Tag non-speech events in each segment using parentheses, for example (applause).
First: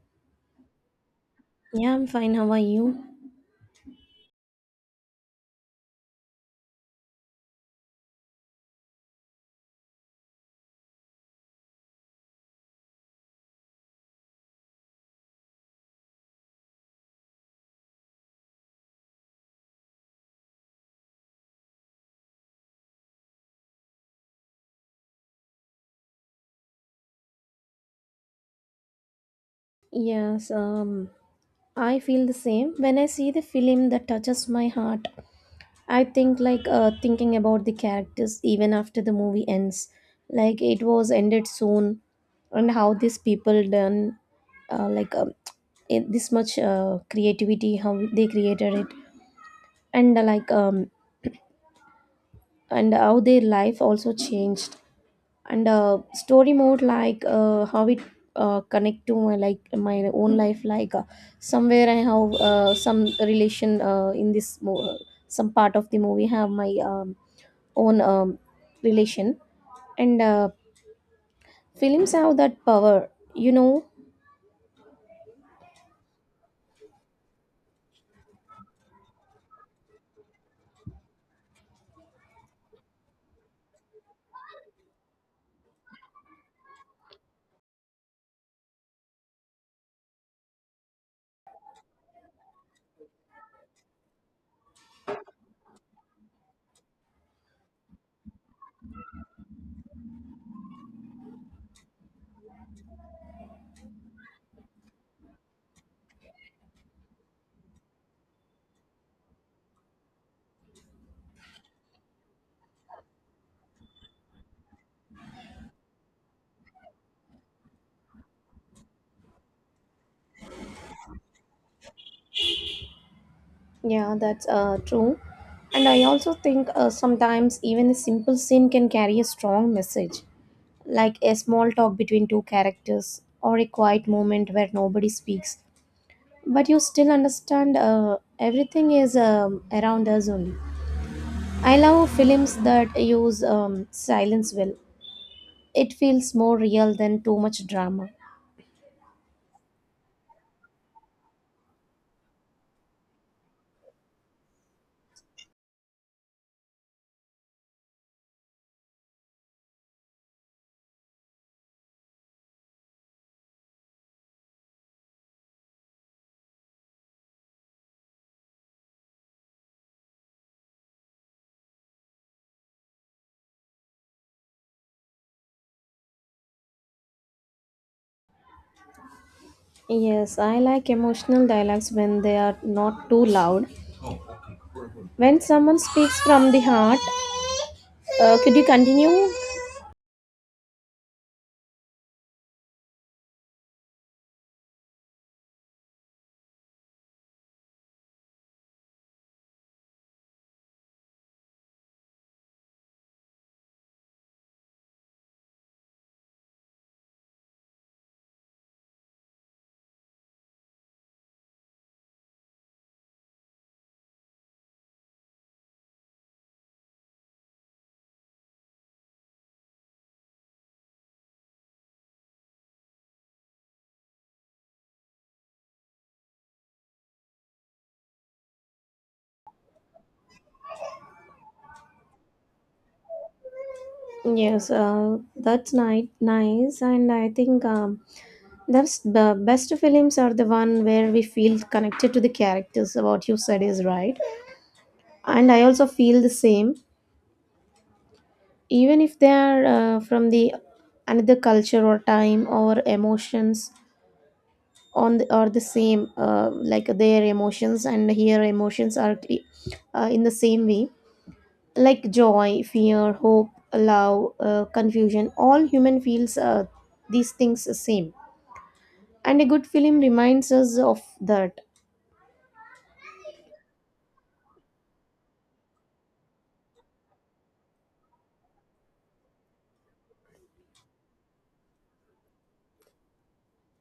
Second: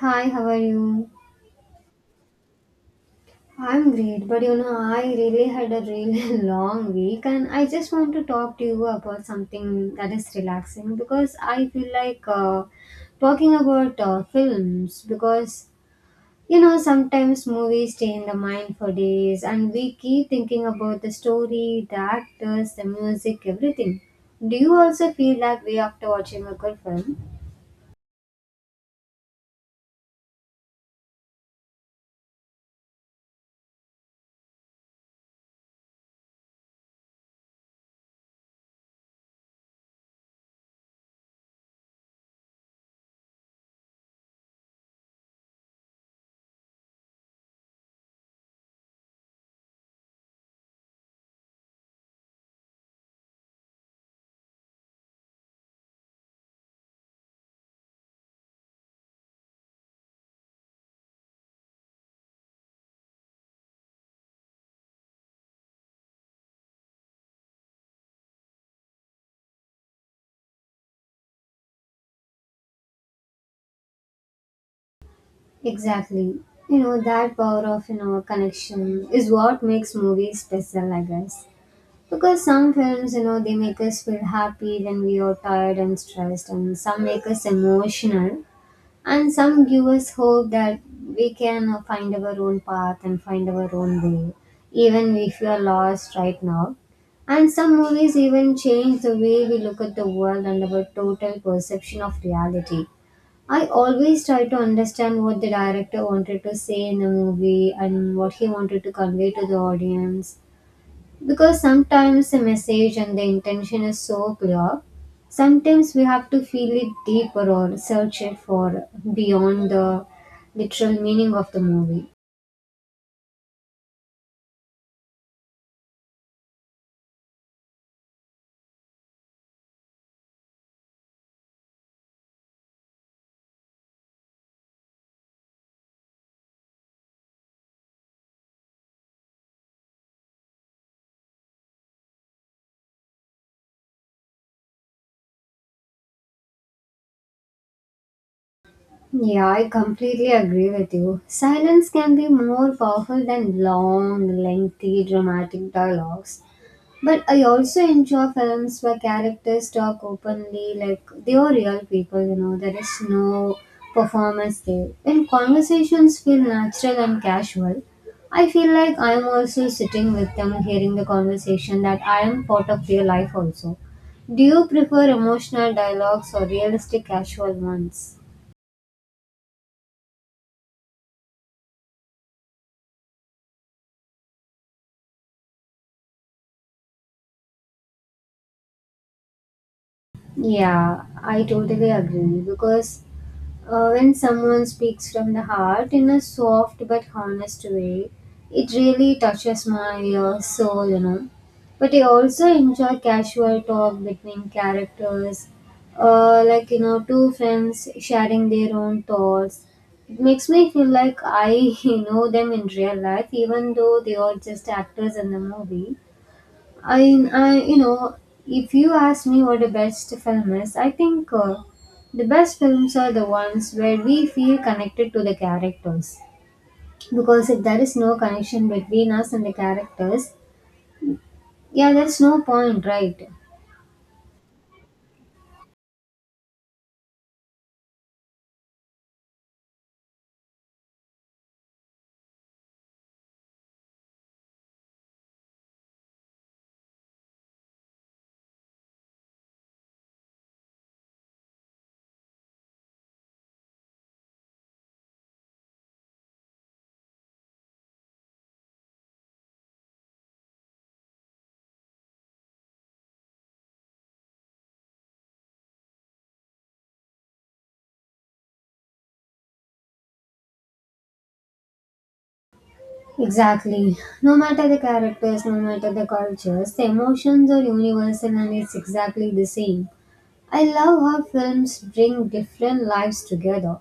Hi, how are you? Yeah, I'm fine. How are you? I'm great, but you know, I really had a really (laughs) long week, and I just want to talk to you about something that is relaxing because I feel like talking about films because you know, sometimes movies stay in the mind for days, and we keep thinking about the story, the actors, the music, everything. Do you also feel that way after watching a good film? Yes, I feel the same. When I see the film that touches my heart, I think like thinking about the characters even after the movie ends. Like it was ended soon, and how these people done, uh, like um, it, this much creativity, how they created it, and and how their life also changed. And story mode like how it connect to my like my own life like somewhere I have some relation in this some part of the movie have my own relation and films have that power you know Exactly. You know, that power of, you know, connection is what makes movies special, I guess. Because some films, you know, they make us feel happy when we are tired and stressed, and some make us emotional, and some give us hope that we can find our own path and find our own way, even if we are lost right now. And some movies even change the way we look at the world and our total perception of reality. I always try to understand what the director wanted to say in a movie and what he wanted to convey to the audience because sometimes the message and the intention is so clear. Sometimes we have to feel it deeper or search it for beyond the literal meaning of the movie. yeah, that's true. And I also think sometimes even a simple scene can carry a strong message, like a small talk between two characters or a quiet moment where nobody speaks, but you still understand everything is around us only. I love films that use silence well. It feels more real than too much drama. Yeah, I completely agree with you. Silence can be more powerful than long, lengthy, dramatic dialogues. But I also enjoy films where characters talk openly, like they are real people, you know, there is no performance there. When conversations feel natural and casual, I feel like I'm also sitting with them, hearing the conversation, that I am part of their life also. Do you prefer emotional dialogues or realistic casual ones? Yes, I like emotional dialogues when they are not too loud. When someone speaks from the heart, could you continue? Yeah, I totally agree because when someone speaks from the heart in a soft but honest way, it really touches my soul, you know. But I also enjoy casual talk between characters, like you know, two friends sharing their own thoughts. It makes me feel like I (laughs) know them in real life, even though they are just actors in the movie. I you know If you ask me what the best film is, I think the best films are the ones where we feel connected to the characters, because if there is no connection between us and the characters, yeah, there's no point, right? Yes, that's nice, and I think that's the best films are the one where we feel connected to the characters. What you said is right. And I also feel the same, even if they are from the another culture or time or emotions on the, are the same, like their emotions and here emotions are in the same way, like joy, fear, hope, love, confusion, all human feels, these things the same. And a good film reminds us of that. Exactly. No matter the characters, no matter the cultures, the emotions are universal, and it's exactly the same. I love how films bring different lives together,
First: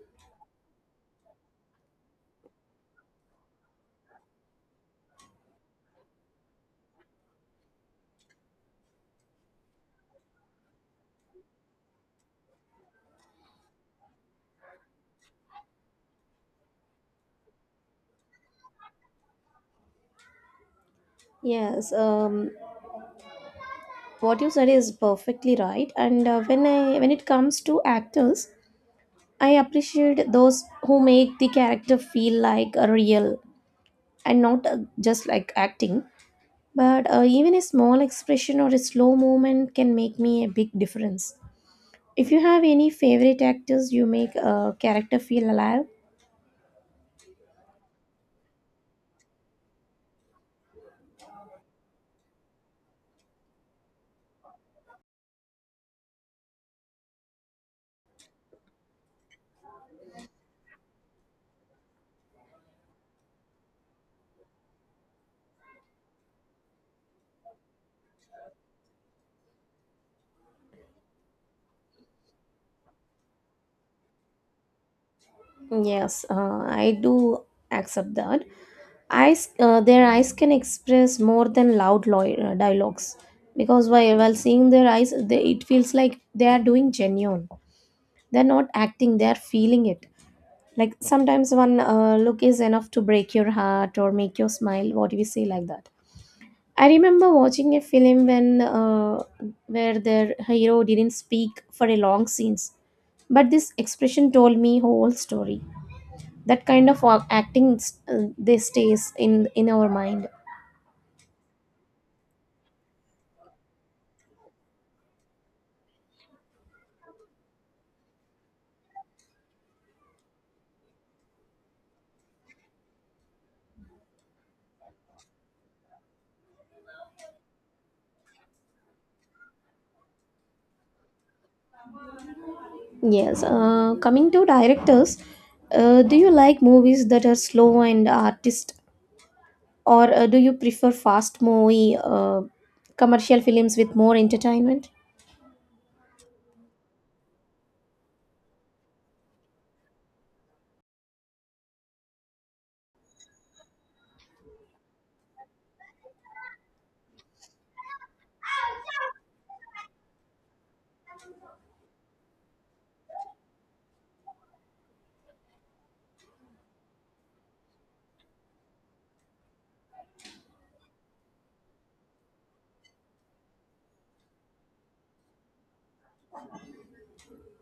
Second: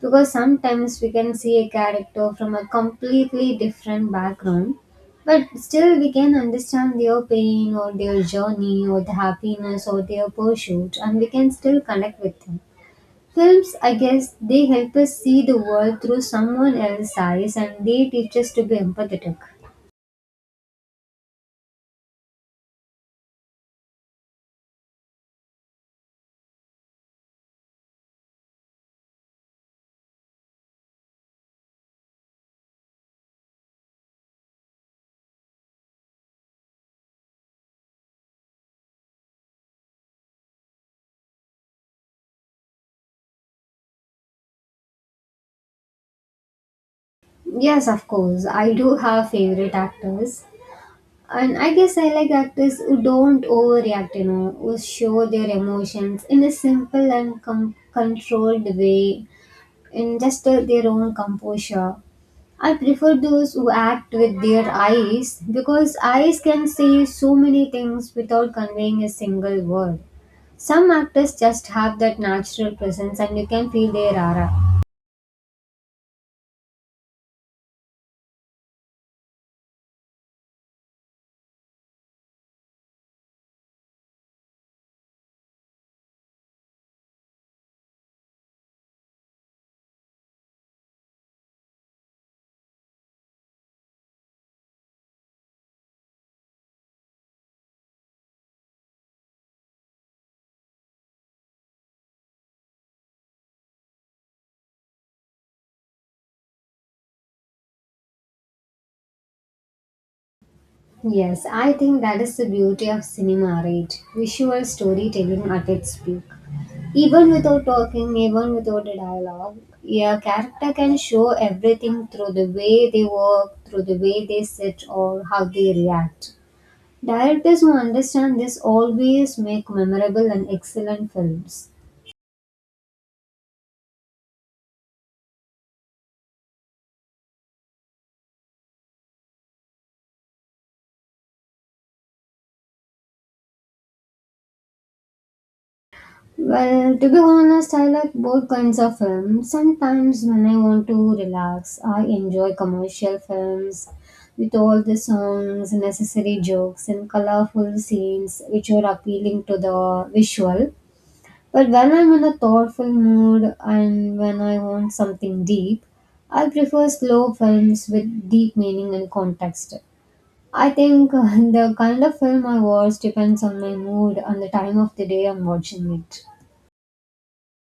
because sometimes we can see a character from a completely different background, but still we can understand their pain or their journey or the happiness or their pursuit, and we can still connect with them. Films, I guess, they help us see the world through someone else's eyes, and they teach us to be empathetic. Yes, what you said is perfectly right. And when I when it comes to actors, I appreciate those who make the character feel like a real and not just like acting. But even a small expression or a slow movement can make me a big difference. If you have any favorite actors, you make a character feel alive. Yes, of course I do have favorite actors. And I guess I like actors who don't overreact, you know, who show their emotions in a simple and controlled way, in just their own composure. I prefer those who act with their eyes because eyes can say so many things without conveying a single word. Some actors just have that natural presence and you can feel their aura. Yes, I do accept that. Eyes, their eyes can express more than loud dialogues, because while seeing their eyes, they, it feels like they are doing genuine. They're not acting; they are feeling it. Like sometimes one look is enough to break your heart or make you smile. What do we say like that? I remember watching a film when where their hero didn't speak for a long scenes, but this expression told me whole story. That kind of acting, they stays in our mind. Yes, I think that is the beauty of cinema, right? Visual storytelling at its peak. Even without talking, even without a dialogue, a character can show everything through the way they walk, through the way they sit, or how they react. Directors who understand this always make memorable and excellent films. Yes. Coming to directors, do you like movies that are slow and artist, or do you prefer fast movie commercial films with more entertainment? Well, to be honest, I like both kinds of films. Sometimes when I want to relax, I enjoy commercial films with all the songs, necessary jokes, and colorful scenes which are appealing to the visual. But when I'm in a thoughtful mood and when I want something deep, I prefer slow films with deep meaning and context. I think (laughs) the kind of film I watch depends on my mood and the time of the day I'm watching it.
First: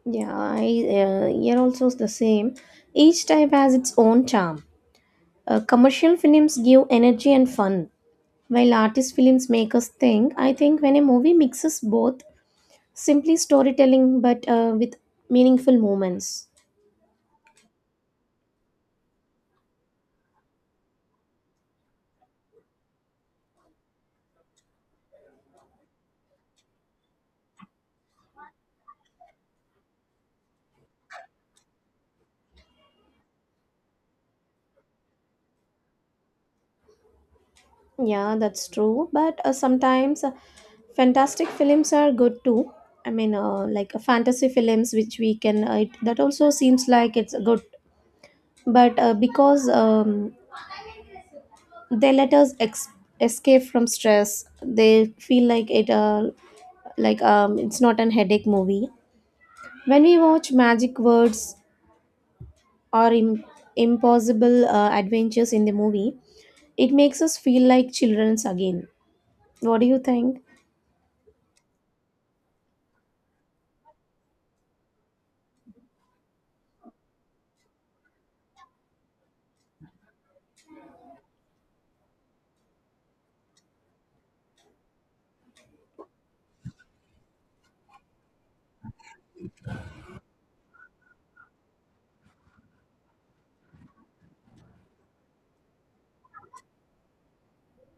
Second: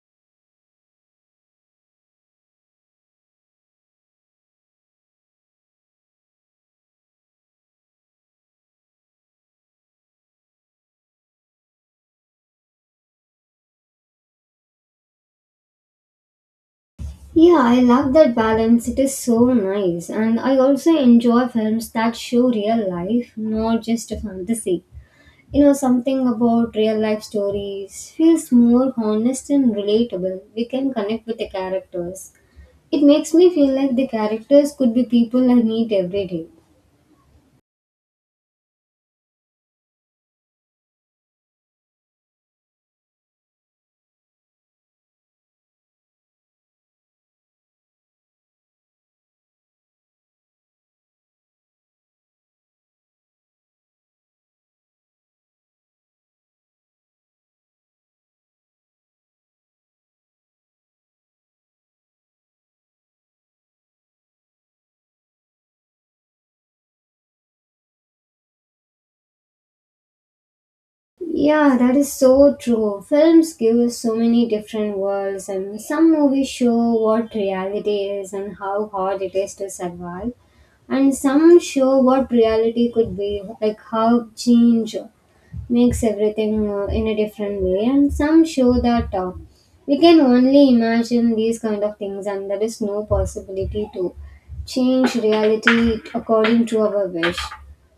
Yeah, I here also is the same. Each type has its own charm. Commercial films give energy and fun, while artist films make us think. I think when a movie mixes both, simply storytelling but with meaningful moments. Yeah, I love that balance. It is so nice. And I also enjoy films that show real life, not just a fantasy. You know, something about real life stories feels more honest and relatable. We can connect with the characters. It makes me feel like the characters could be people I meet every day. Yeah, that's true. But sometimes fantastic films are good too. I mean, like fantasy films, which we can it, that also seems like it's good, but because they let us escape from stress. They feel like it it's not an headache movie. When we watch magic words or impossible adventures in the movie, it makes us feel like children's again. What do you think? Yeah, that is so true. Films give us so many different worlds, and some movies show what reality is and how hard it is to survive, and some show what reality could be, like how change makes everything in a different way, and some show that we can only imagine these kind of things and there is no possibility to change reality according to our wish.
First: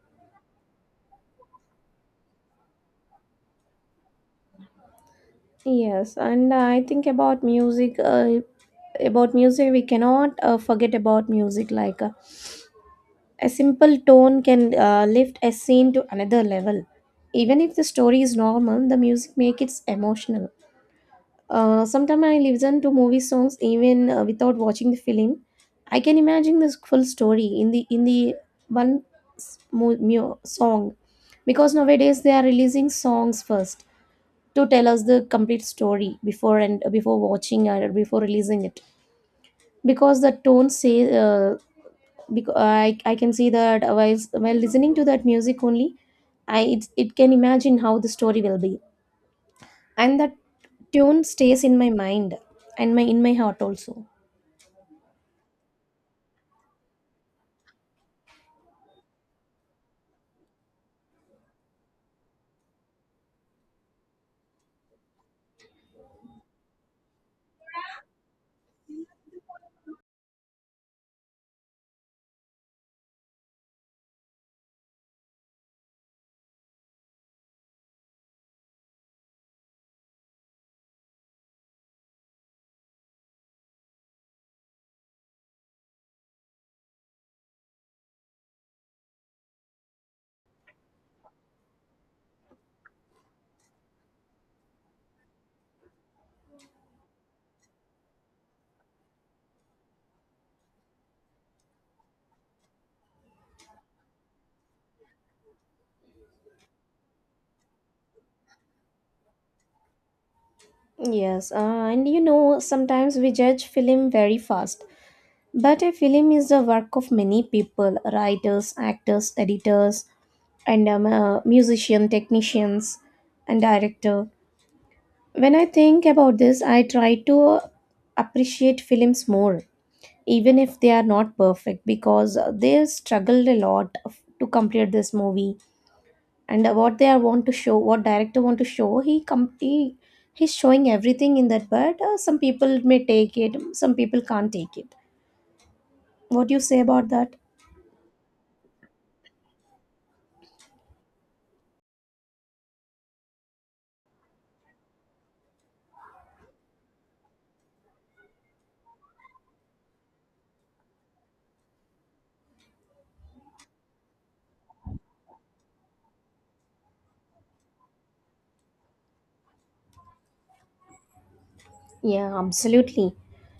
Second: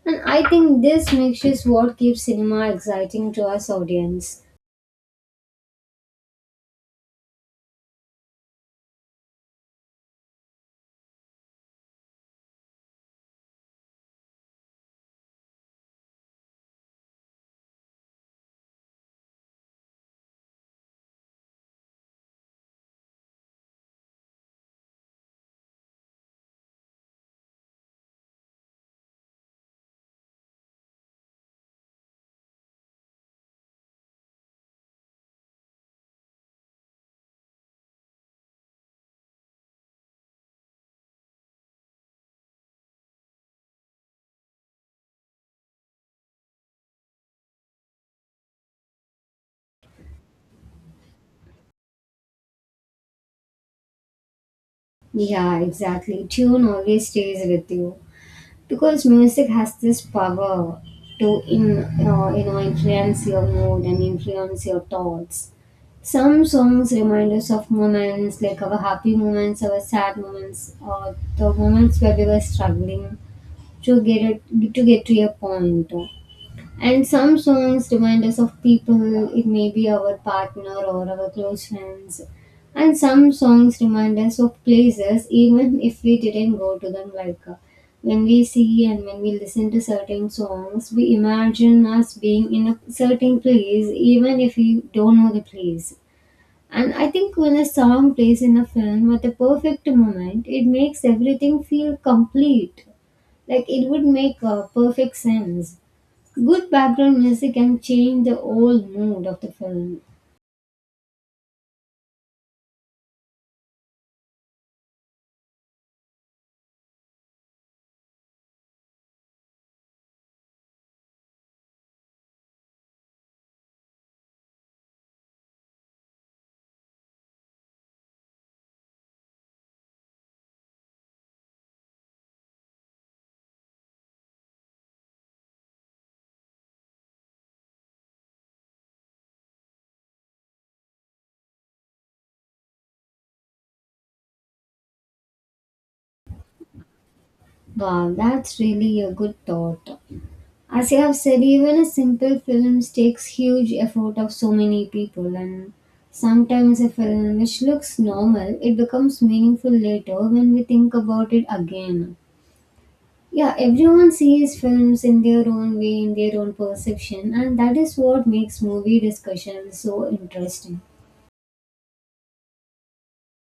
And I think this makes is what keeps cinema exciting to us audience. Yes, and I think about music. About music, we cannot forget about music. Like a simple tone can lift a scene to another level. Even if the story is normal, the music makes it emotional. Sometimes I listen to movie songs even without watching the film. I can imagine this full story in the one song, because nowadays they are releasing songs first to tell us the complete story before, and before watching or before releasing it, because the tone say, uh, because I can see that while listening to that music only, it can imagine how the story will be, and that tune stays in my mind and my in my heart also. Yeah, exactly, tune always stays with you because music has this power to in you know, influence your mood and influence your thoughts. Some songs remind us of moments, like our happy moments, our sad moments, or the moments where we were struggling to get to a point. And some songs remind us of people, it may be our partner or our close friends. And some songs remind us of places, even if we didn't go to them. Like when we see and when we listen to certain songs, we imagine us being in a certain place, even if we don't know the place. And I think when a song plays in a film at the perfect moment, it makes everything feel complete. Like it would make perfect sense. Good background music can change the whole mood of the film. Yes, and you know sometimes we judge film very fast, but a film is the work of many people: writers, actors, editors, and musician, technicians, and director. When I think about this, I try to appreciate films more, even if they are not perfect, because they struggled a lot to complete this movie. And what they are want to show, what director want to show, he com- he he's showing everything in that. But some people may take it, some people can't take it. What do you say about that? Wow, that's really a good thought. As you have said, even a simple film takes huge effort of so many people, and sometimes a film which looks normal, it becomes meaningful later when we think about it again. Yeah, everyone sees films in their own way, in their own perception, and that is what makes movie discussion so interesting. Yeah, absolutely.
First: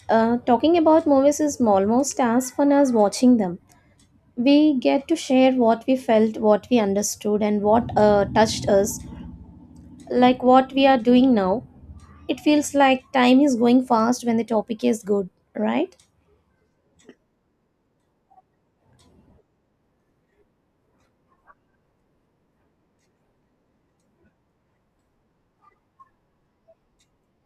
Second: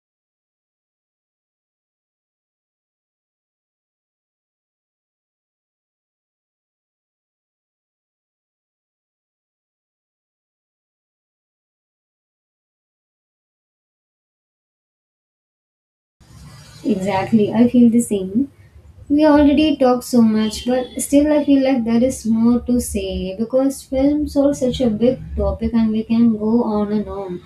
Talking about movies is almost as fun as watching them. We get to share what we felt, what we understood, and what touched us, like what we are doing now. It feels like time is going fast when the topic is good, right? Exactly, I feel the same. We already talked so much, but still I feel like there is more to say because films are such a big topic and we can go on and on.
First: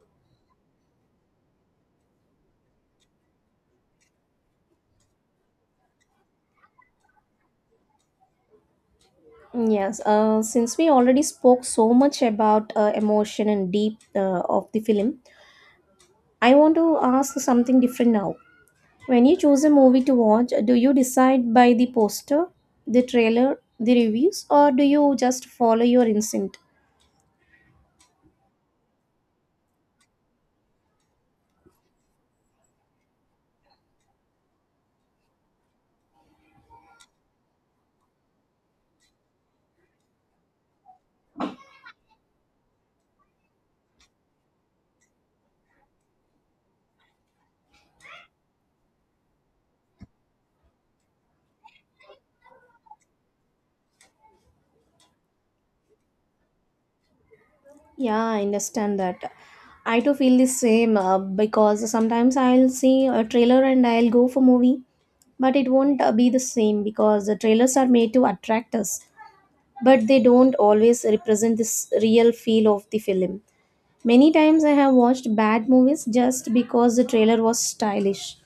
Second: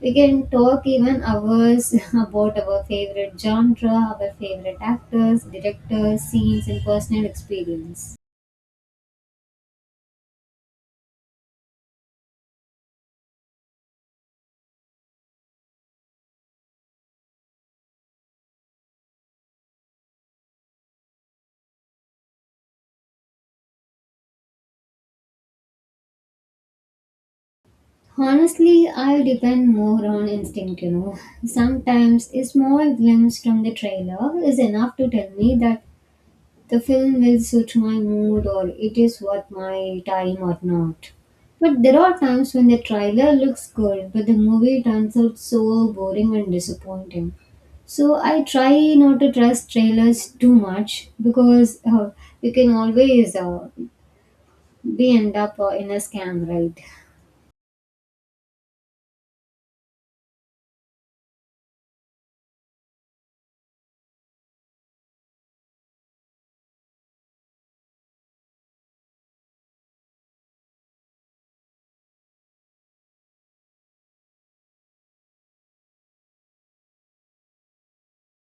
We can talk even hours (laughs) about our favorite genre, our favorite actors, directors, scenes, and personal experience. Yes, since we already spoke so much about emotion and deep of the film, I want to ask something different now. When you choose a movie to watch, do you decide by the poster, the trailer, the reviews, or do you just follow your instinct? Honestly, I depend more on instinct, you know. Sometimes a small glimpse from the trailer is enough to tell me that the film will suit my mood or it is worth my time or not. But there are times when the trailer looks good, but the movie turns out so boring and disappointing. So I try not to trust trailers too much because you can always be end up in a scam, right? Yeah, I understand that. I too feel the same, because sometimes I'll see a trailer and I'll go for movie, but it won't be the same because the trailers are made to attract us, but they don't always represent this real feel of the film. Many times I have watched bad movies just because the trailer was stylish.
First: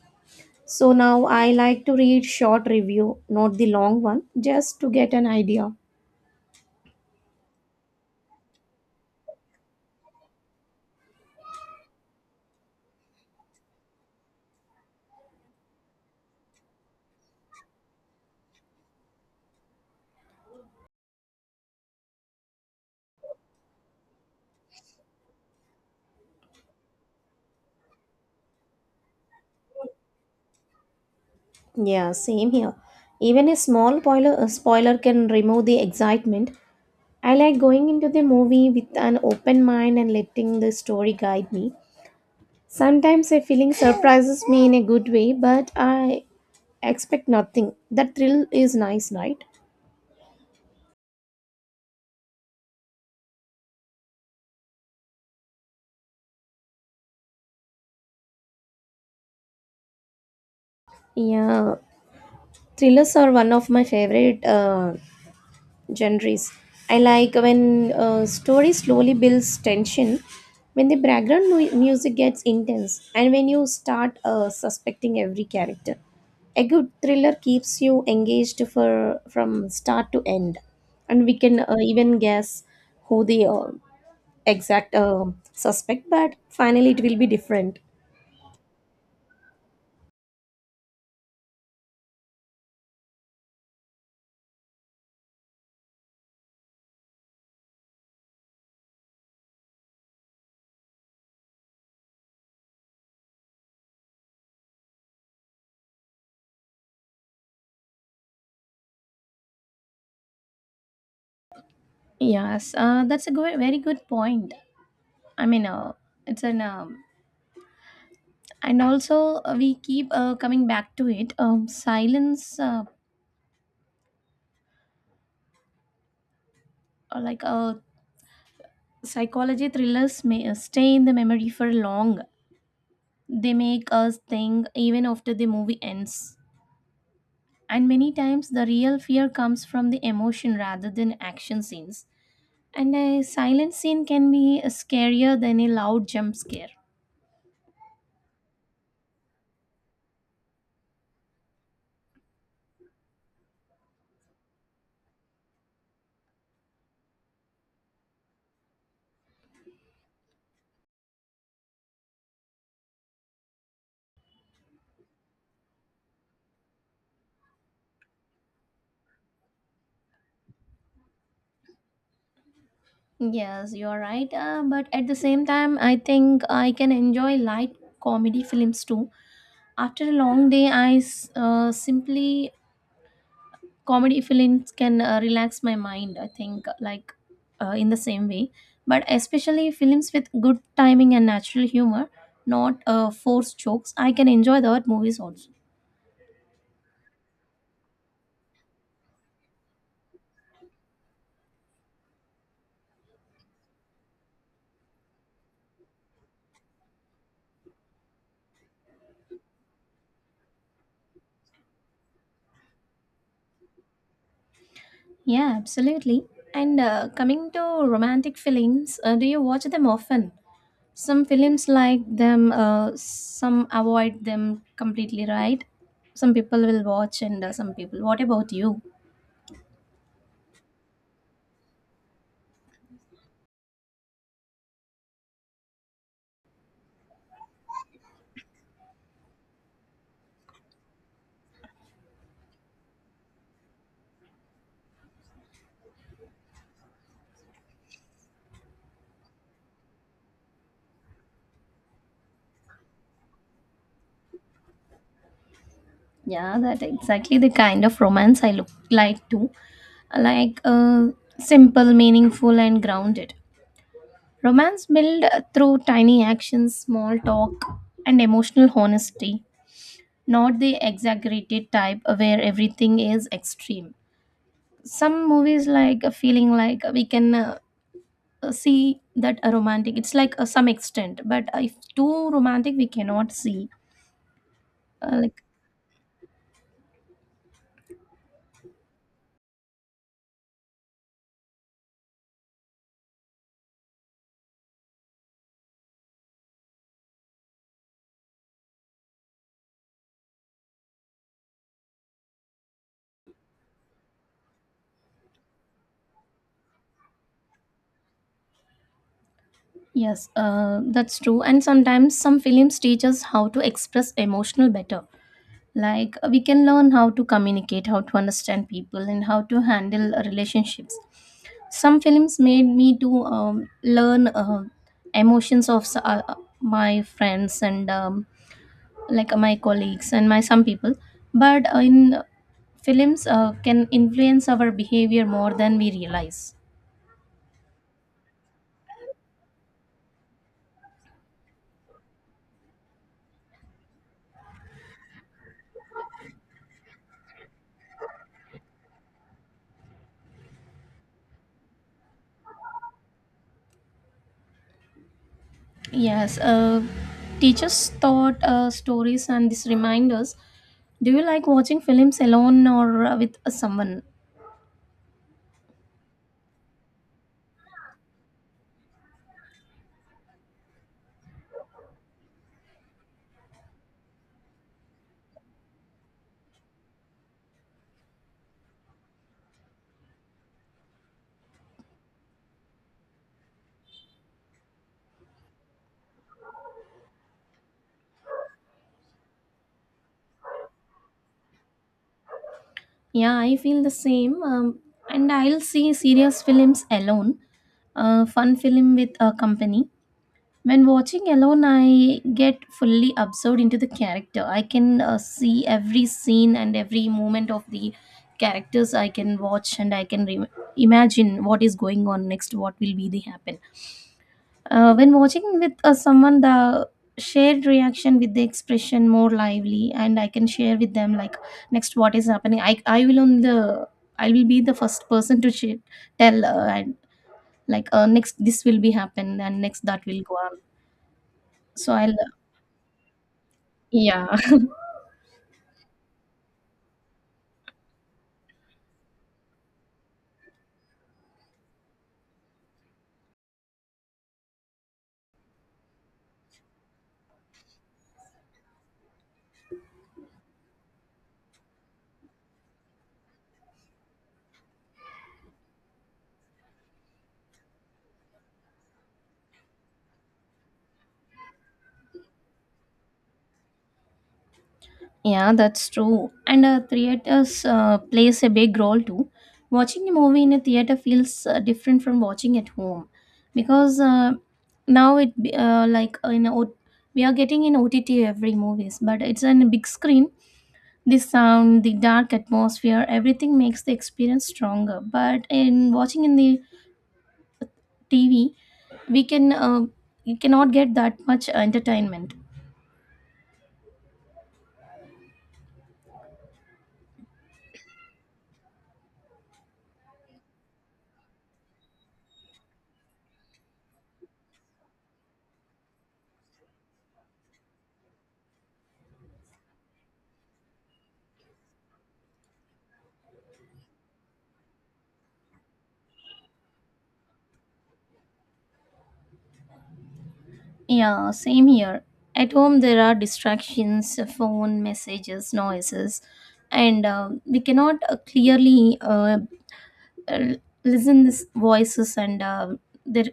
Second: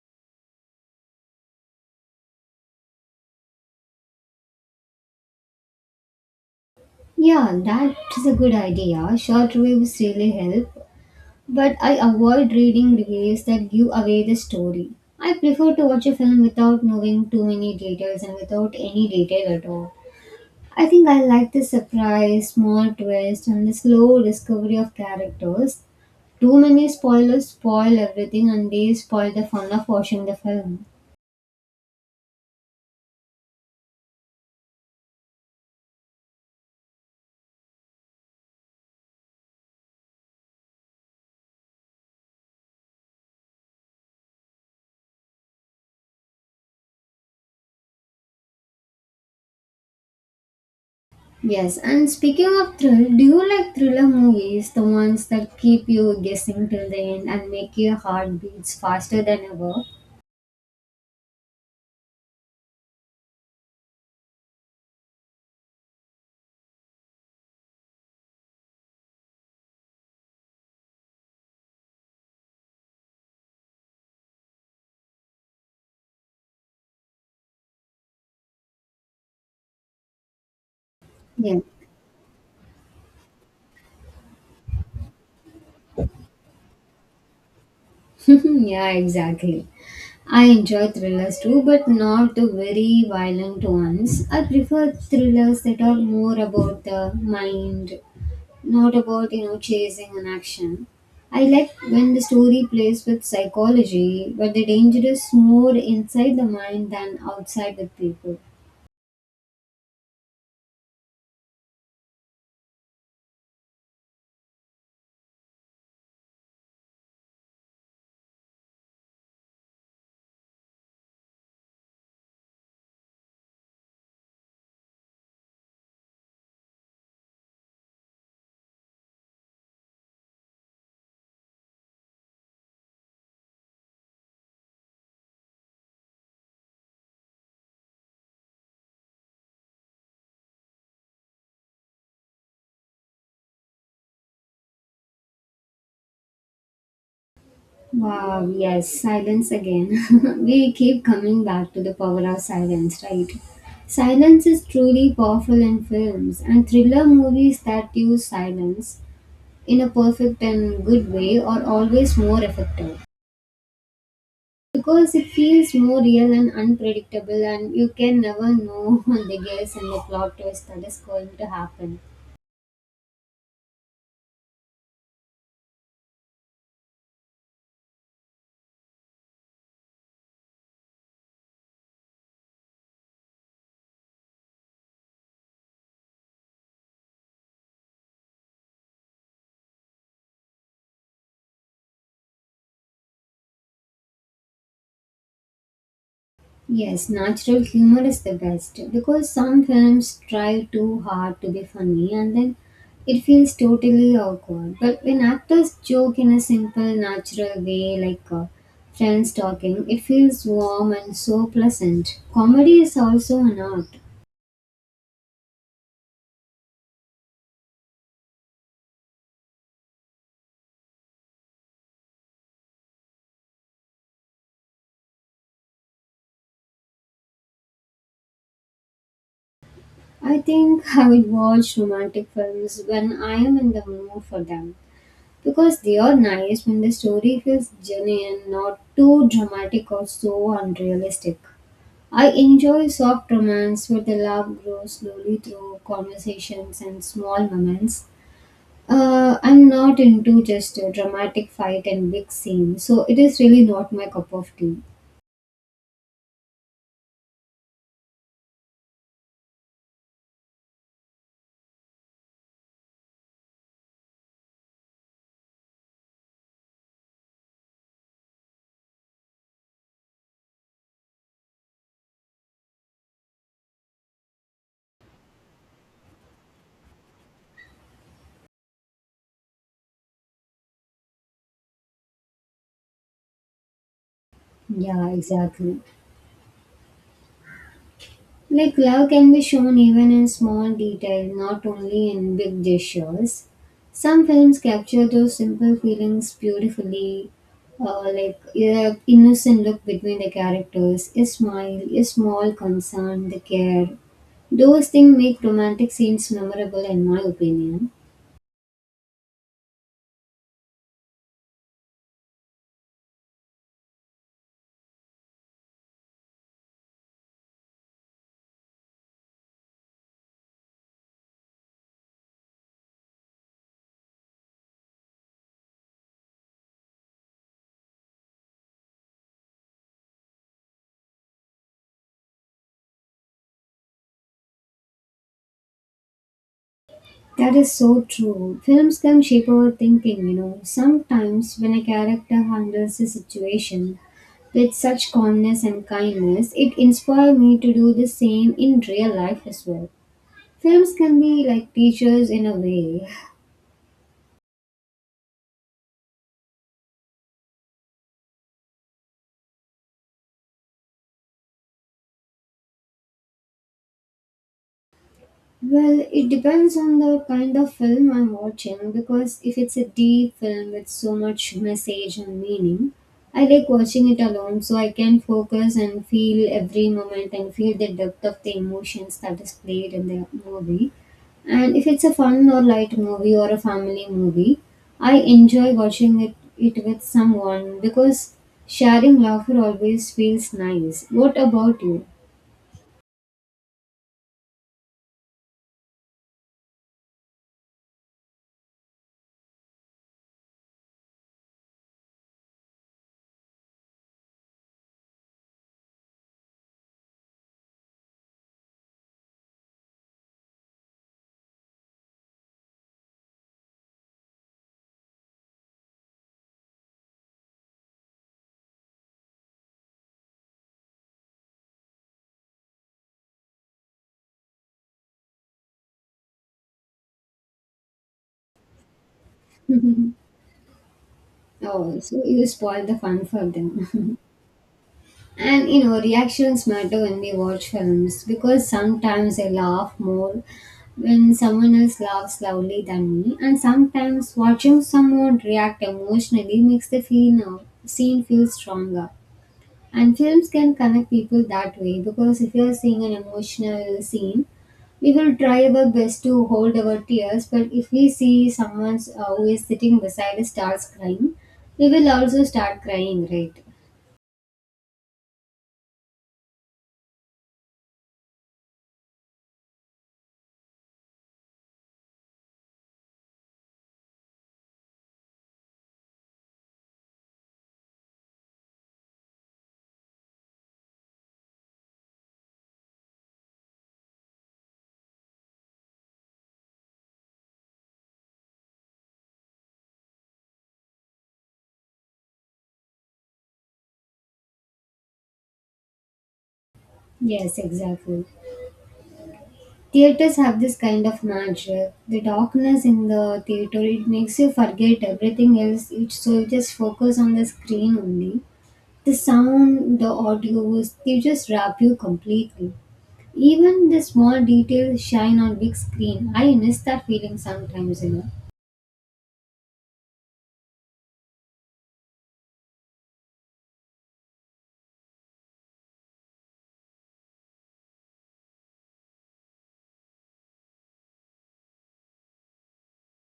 So now I like to read short review, not the long one, just to get an idea. Yeah, that is a good idea. Short reviews really help. But I avoid reading reviews that give away the story. I prefer to watch a film without knowing too many details and without any detail at all. I think I like the surprise, small twist, and the slow discovery of characters. Too many spoilers spoil everything and they spoil the fun of watching the film. Yeah, same here. Even a small spoiler, a spoiler can remove the excitement. I like going into the movie with an open mind and letting the story guide me. Sometimes a feeling surprises me in a good way, but I expect nothing. That thrill is nice, right? Yes, and speaking of thrill, do you like thriller movies? The ones that keep you guessing till the end and make your heart beats faster than ever? Yeah, thrillers are one of my favorite genres. I like when a story slowly builds tension, when the background music gets intense, and when you start suspecting every character. A good thriller keeps you engaged for from start to end, and we Yeah. can even guess who the exact suspect. But finally, it will be different. (laughs) Yeah, exactly. I enjoy thrillers too, but not the very violent ones. I prefer thrillers that are more about the mind, not about you know chasing an action. I like when the story plays with psychology, but the danger is more inside the mind than outside with people. Yes, that's a good, very good point. I mean, it's an and also we keep coming back to it, silence, or like psychology thrillers may stay in the memory for long. They make us think even after the movie ends, and many times the real fear comes from the emotion rather than action scenes, and a silent scene can be scarier than a loud jump scare. Wow, yes, silence again. (laughs) We keep coming back to the power of silence, right? Silence is truly powerful in films, and thriller movies that use silence in a perfect and good way are always more effective because it feels more real and unpredictable, and you can never know (laughs) the guess and the plot twist that is going to happen. Yes, you're right, but at the same time I think I can enjoy light comedy films too. After a long day, simply comedy films can relax my mind. I think like in the same way, but especially films with good timing and natural humor, not forced jokes. I can enjoy that movies also. Yes, natural humor is the best because some films try too hard to be funny and then it feels totally awkward, but when actors joke in a simple natural way, like friends talking, it feels warm and so pleasant. Comedy is also an art. Yeah, absolutely. And coming to romantic films, do you watch them often? Some films like them, some avoid them completely, right? Some people will watch and some people. What about you? I think I will watch romantic films when I am in the mood for them because they are nice when the story feels genuine, not too dramatic or so unrealistic. I enjoy soft romance where the love grows slowly through conversations and small moments. I'm not into just a dramatic fight and big scene, so it is really not my cup of tea. Yeah, that exactly the kind of romance I look like too. Like simple, meaningful, and grounded. Romance built through tiny actions, small talk, and emotional honesty, not the exaggerated type where everything is extreme. Some movies like a feeling, like we can see that a romantic. It's like some extent, but if too romantic, we cannot see. Yeah, Like, exactly. Like love can be shown even in small details, not only in big gestures. Some films capture those simple feelings beautifully, like a innocent look between the characters, a smile, a small concern, the care. Those things make romantic scenes memorable, in my opinion. yes, that's true. And sometimes some films teach us how to express emotional better. Like we can learn how to communicate, how to understand people, and how to handle relationships. Some films made me to learn emotions of my friends and my colleagues and my some people. But in films, can influence our behavior more than we realize. That is so true. Films can shape our thinking, you know. Sometimes, when a character handles a situation with such calmness and kindness, it inspired me to do the same in real life as well. Films can be like teachers in a way. Yes, teachers taught stories and these reminders. Do you like watching films alone or with someone? Well, it depends on the kind of film I'm watching, because if it's a deep film with so much message and meaning, I like watching it alone so I can focus and feel every moment and feel the depth of the emotions that is played in the movie. And if it's a fun or light movie or a family movie, I enjoy watching it with someone because sharing laughter always feels nice. What about you? Yeah, I feel the same. And I'll see serious films alone, fun film with a company. When watching alone, I get fully absorbed into the character. I can see every scene and every moment of the characters. I can watch and I can imagine what is going on next, what will be the happen. When watching with someone, the shared reaction with the expression more lively, and I can share with them like next what is happening. I will be the first person to share, tell, and next this will be happen and next that will (laughs) go on. So Oh, I'll, so you spoil the fun for them. yeah. (laughs) And you know, reactions matter when we watch films, because sometimes I laugh more when someone else laughs loudly than me, and sometimes watching someone react emotionally makes the scene feel stronger. And films can connect people that way, because if you're seeing an emotional scene, we will try our best to hold our tears, but if we see someone who is sitting beside us starts crying, we will also start crying, right? Yeah, that's true. And theaters plays a big role too. Watching a movie in a theater feels different from watching at home because now it be- like in o- we are getting in OTT every movies, but it's on a big screen. The sound, the dark atmosphere, everything makes the experience stronger. But in watching in the TV, we can you cannot get that much entertainment. Yes, exactly. Theaters have this kind of magic. The darkness in the theater, it makes you forget everything else. It so you just focus on the screen only. The sound, the audio, they just wrap you completely. Even the small details shine on big screen. I miss that feeling sometimes, you know. Yeah, same here. At home, there are distractions, phone messages, noises, and we cannot clearly, l- listen this voices and their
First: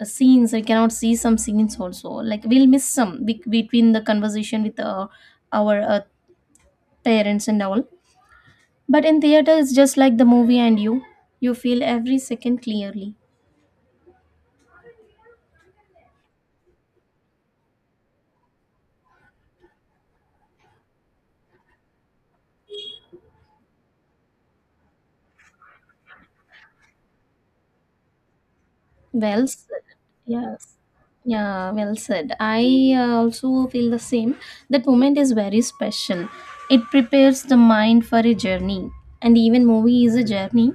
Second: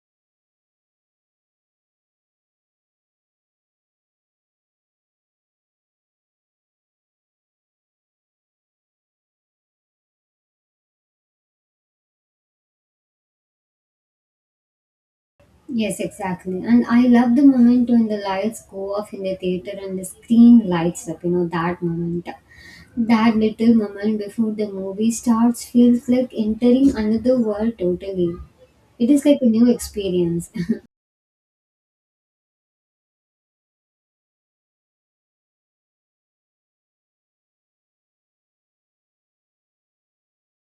scenes. We cannot see some scenes also. Like we'll miss some between the conversation with our parents and all. But in theater, it's just like the movie and you. You feel every second clearly. Yes, exactly. And I love the moment when the lights go off in the theater and the screen lights up, you know, that moment. That little moment before the movie starts feels like entering another world totally. It is like a Well new said. experience. (laughs) Yes. Yeah, well said. I, also feel the same. That moment is very special. It prepares the mind for a journey. And even movie is a journey,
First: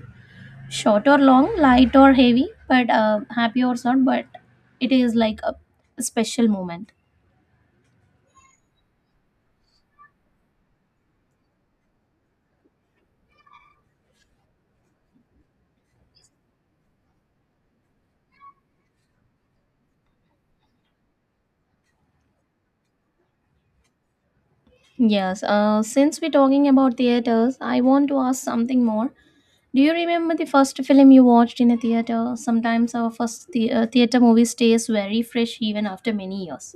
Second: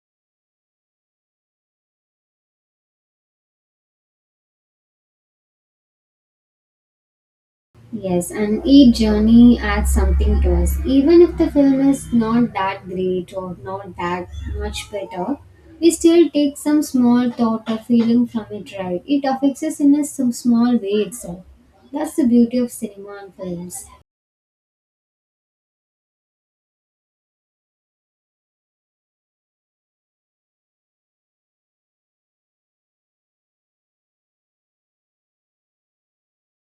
short or long, light or heavy, but happy or sad, but it is like a special moment. Yes, and each journey adds something to us. Even if the film is not that great or not that much better, we still take some small thought or feeling from it, right? It affects us in a some small way itself. That's the beauty of cinema and films. Yes, since we're talking about theaters, I want to ask something more. Do you remember the first film you watched in a theater? Sometimes our first theater movie stays very fresh even after many years.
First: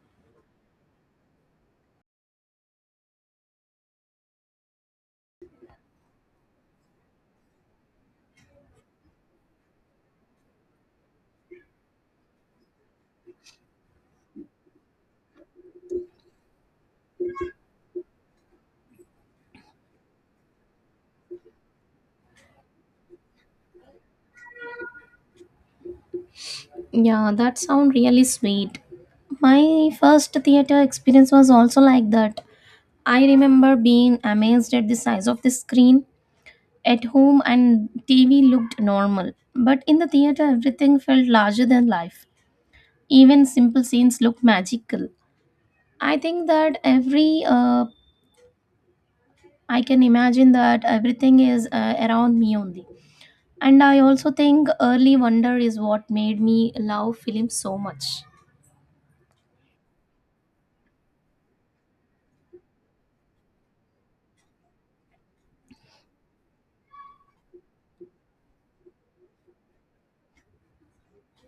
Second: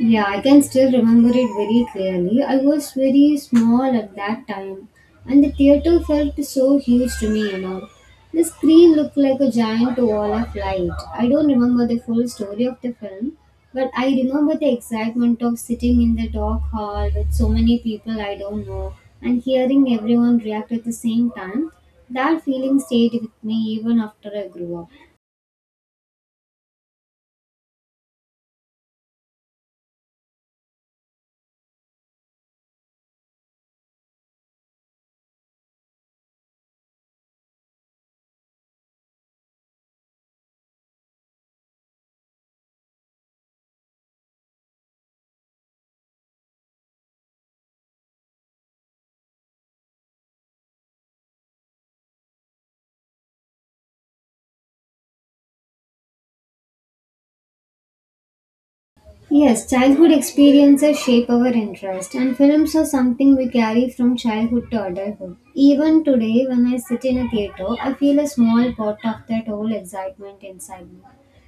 Yeah, I can still remember it very clearly. I was very small at that time, and the theater felt so huge to me, you know. The screen looked like a giant wall of light. I don't remember the full story of the film, but I remember the excitement of sitting in the dark hall with so many people I don't know and hearing everyone react at the same time. That feeling stayed with me even after I grew up. Yeah, that sounds really sweet. My first theater experience was also like that. I remember being amazed at the size of the screen. At home, and TV looked normal, but in the theater, everything felt larger than life. Even simple scenes looked magical. I think that every I can imagine that everything is around me only. And I also think Early Wonder is what made me love films so much. Yes, childhood experiences shape our interest, and films are something we carry from childhood to adulthood. Even today, when I sit in a theater, I feel a small part of that whole excitement inside me.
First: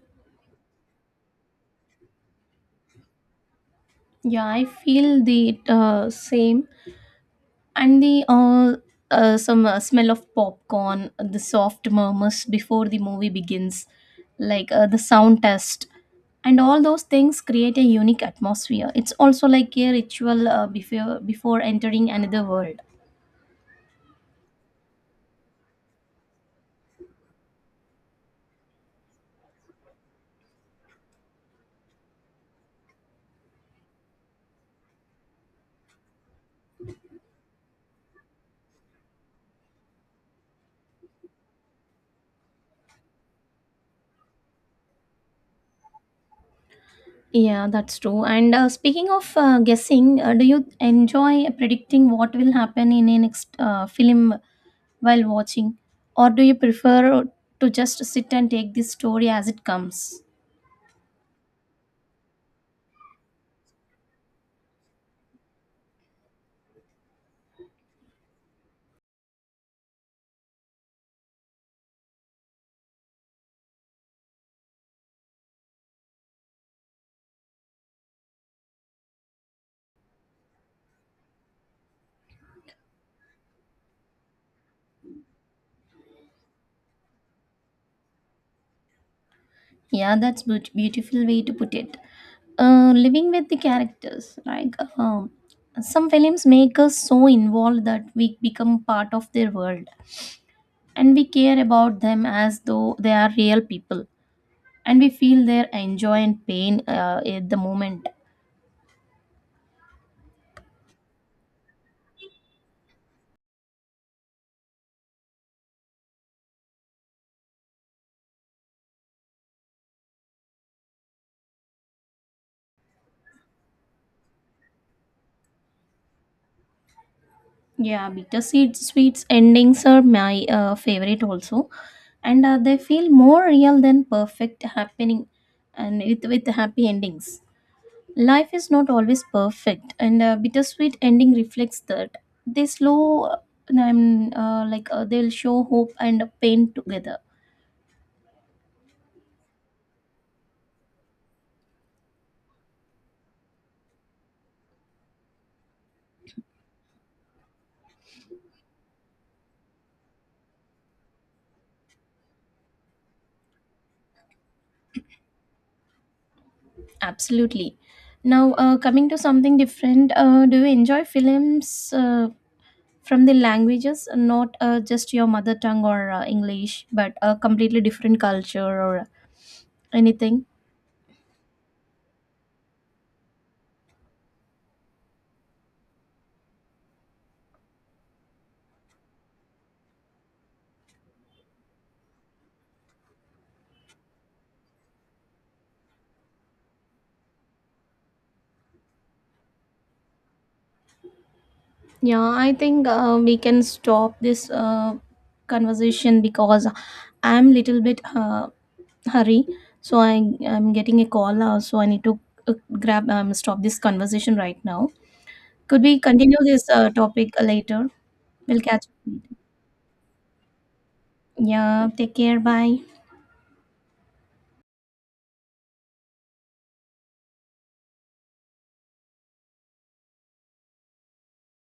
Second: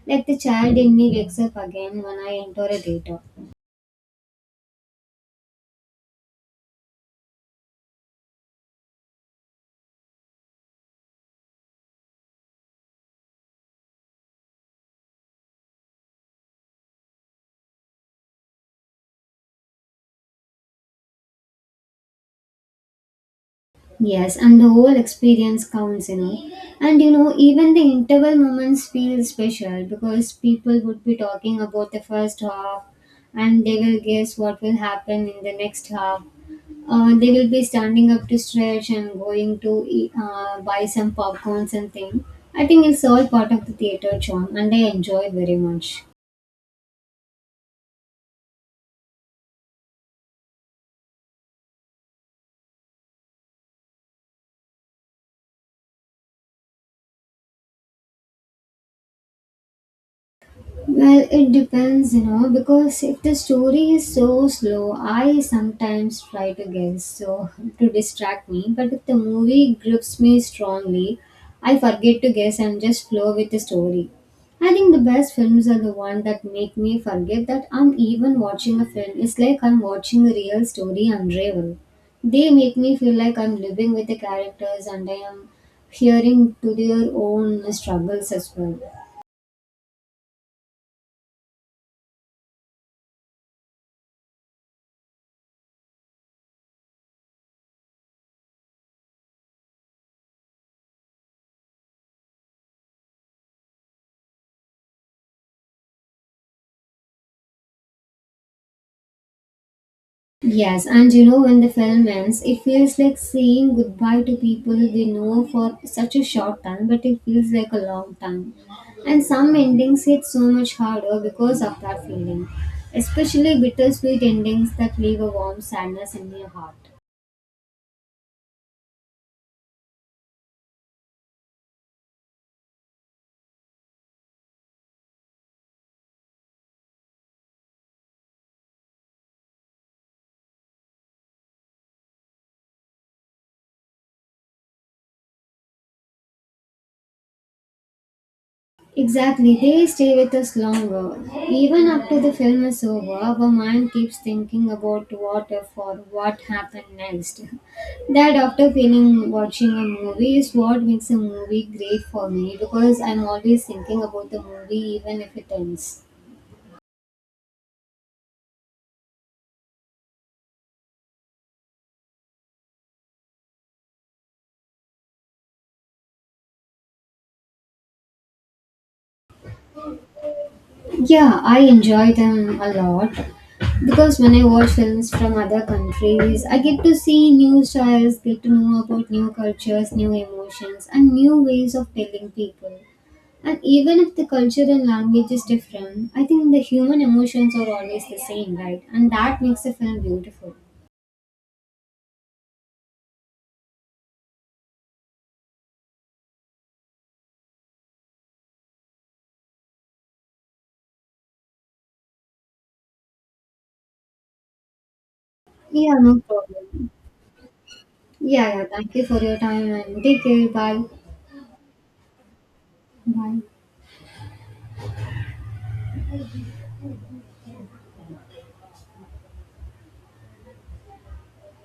Like the child in me wakes up again when I enter a theater. Yeah, I feel the same. And the some smell of popcorn, the soft murmurs before the movie begins, the sound test, and all those things create a unique atmosphere. It's also like a ritual, before entering another world. Yes, and the whole experience counts, you know. And you know, even the interval moments feel special because people would be talking about the first half and they will guess what will happen in the next half. They will be standing up to stretch and going to eat, buy some popcorns and thing. I think it's all part of the theater charm and I enjoy very much. Yeah, that's true. And speaking of guessing, do you enjoy predicting what will happen in a next film while watching? Or do you prefer to just sit and take the story as it comes? Well, it depends, you know, because if the story is so slow, I sometimes try to guess so (laughs) to distract me. But if the movie grips me strongly, I forget to guess and just flow with the story. I think the best films are the one that make me forget that I'm even watching a film. It's like I'm watching a real story unravel. They make me feel like I'm living with the characters and I am hearing to their own struggles as well. Yeah, that's beautiful way to put it. Living with the characters, some films make us so involved that we become part of their world and we care about them as though they are real people and we feel their enjoy and pain at the moment. Yes, and you know, when the film ends, it feels like saying goodbye to people we know for such a short time, but it feels like a long time. And some endings hit so much harder because of that feeling, especially bittersweet endings that leave a warm sadness in your heart. Yeah, bitter seed sweets endings are my favorite also, and they feel more real than perfect happening, and with happy endings. Life is not always perfect, and a bittersweet ending reflects that. They slow, they'll show hope and pain together. Exactly, they stay with us longer. Even after the film is over, our mind keeps thinking about what if or what happened next. That after feeling watching a movie is what makes a movie great for me because I'm always thinking about the movie even if it ends. Absolutely. Now, coming to something different, do you enjoy films from the languages, not just your mother tongue or English, but a completely different culture or anything? Yeah, I enjoy them a lot because when I watch films from other countries, I get to see new styles, get to know about new cultures, new emotions, and new ways of telling people. And even if the culture and language is different, I think the human emotions are always the same, right? And that makes the film beautiful. Yeah, I think we can stop this conversation because I'm little bit hurry. So I'm getting a call now, so I need to, uh, grab stop this conversation right now. Could Yeah, we no continue this problem. topic later? Yeah, We'll yeah. catch Thank up you for later. your time and take care. Bye. Yeah, take care. Bye. Bye.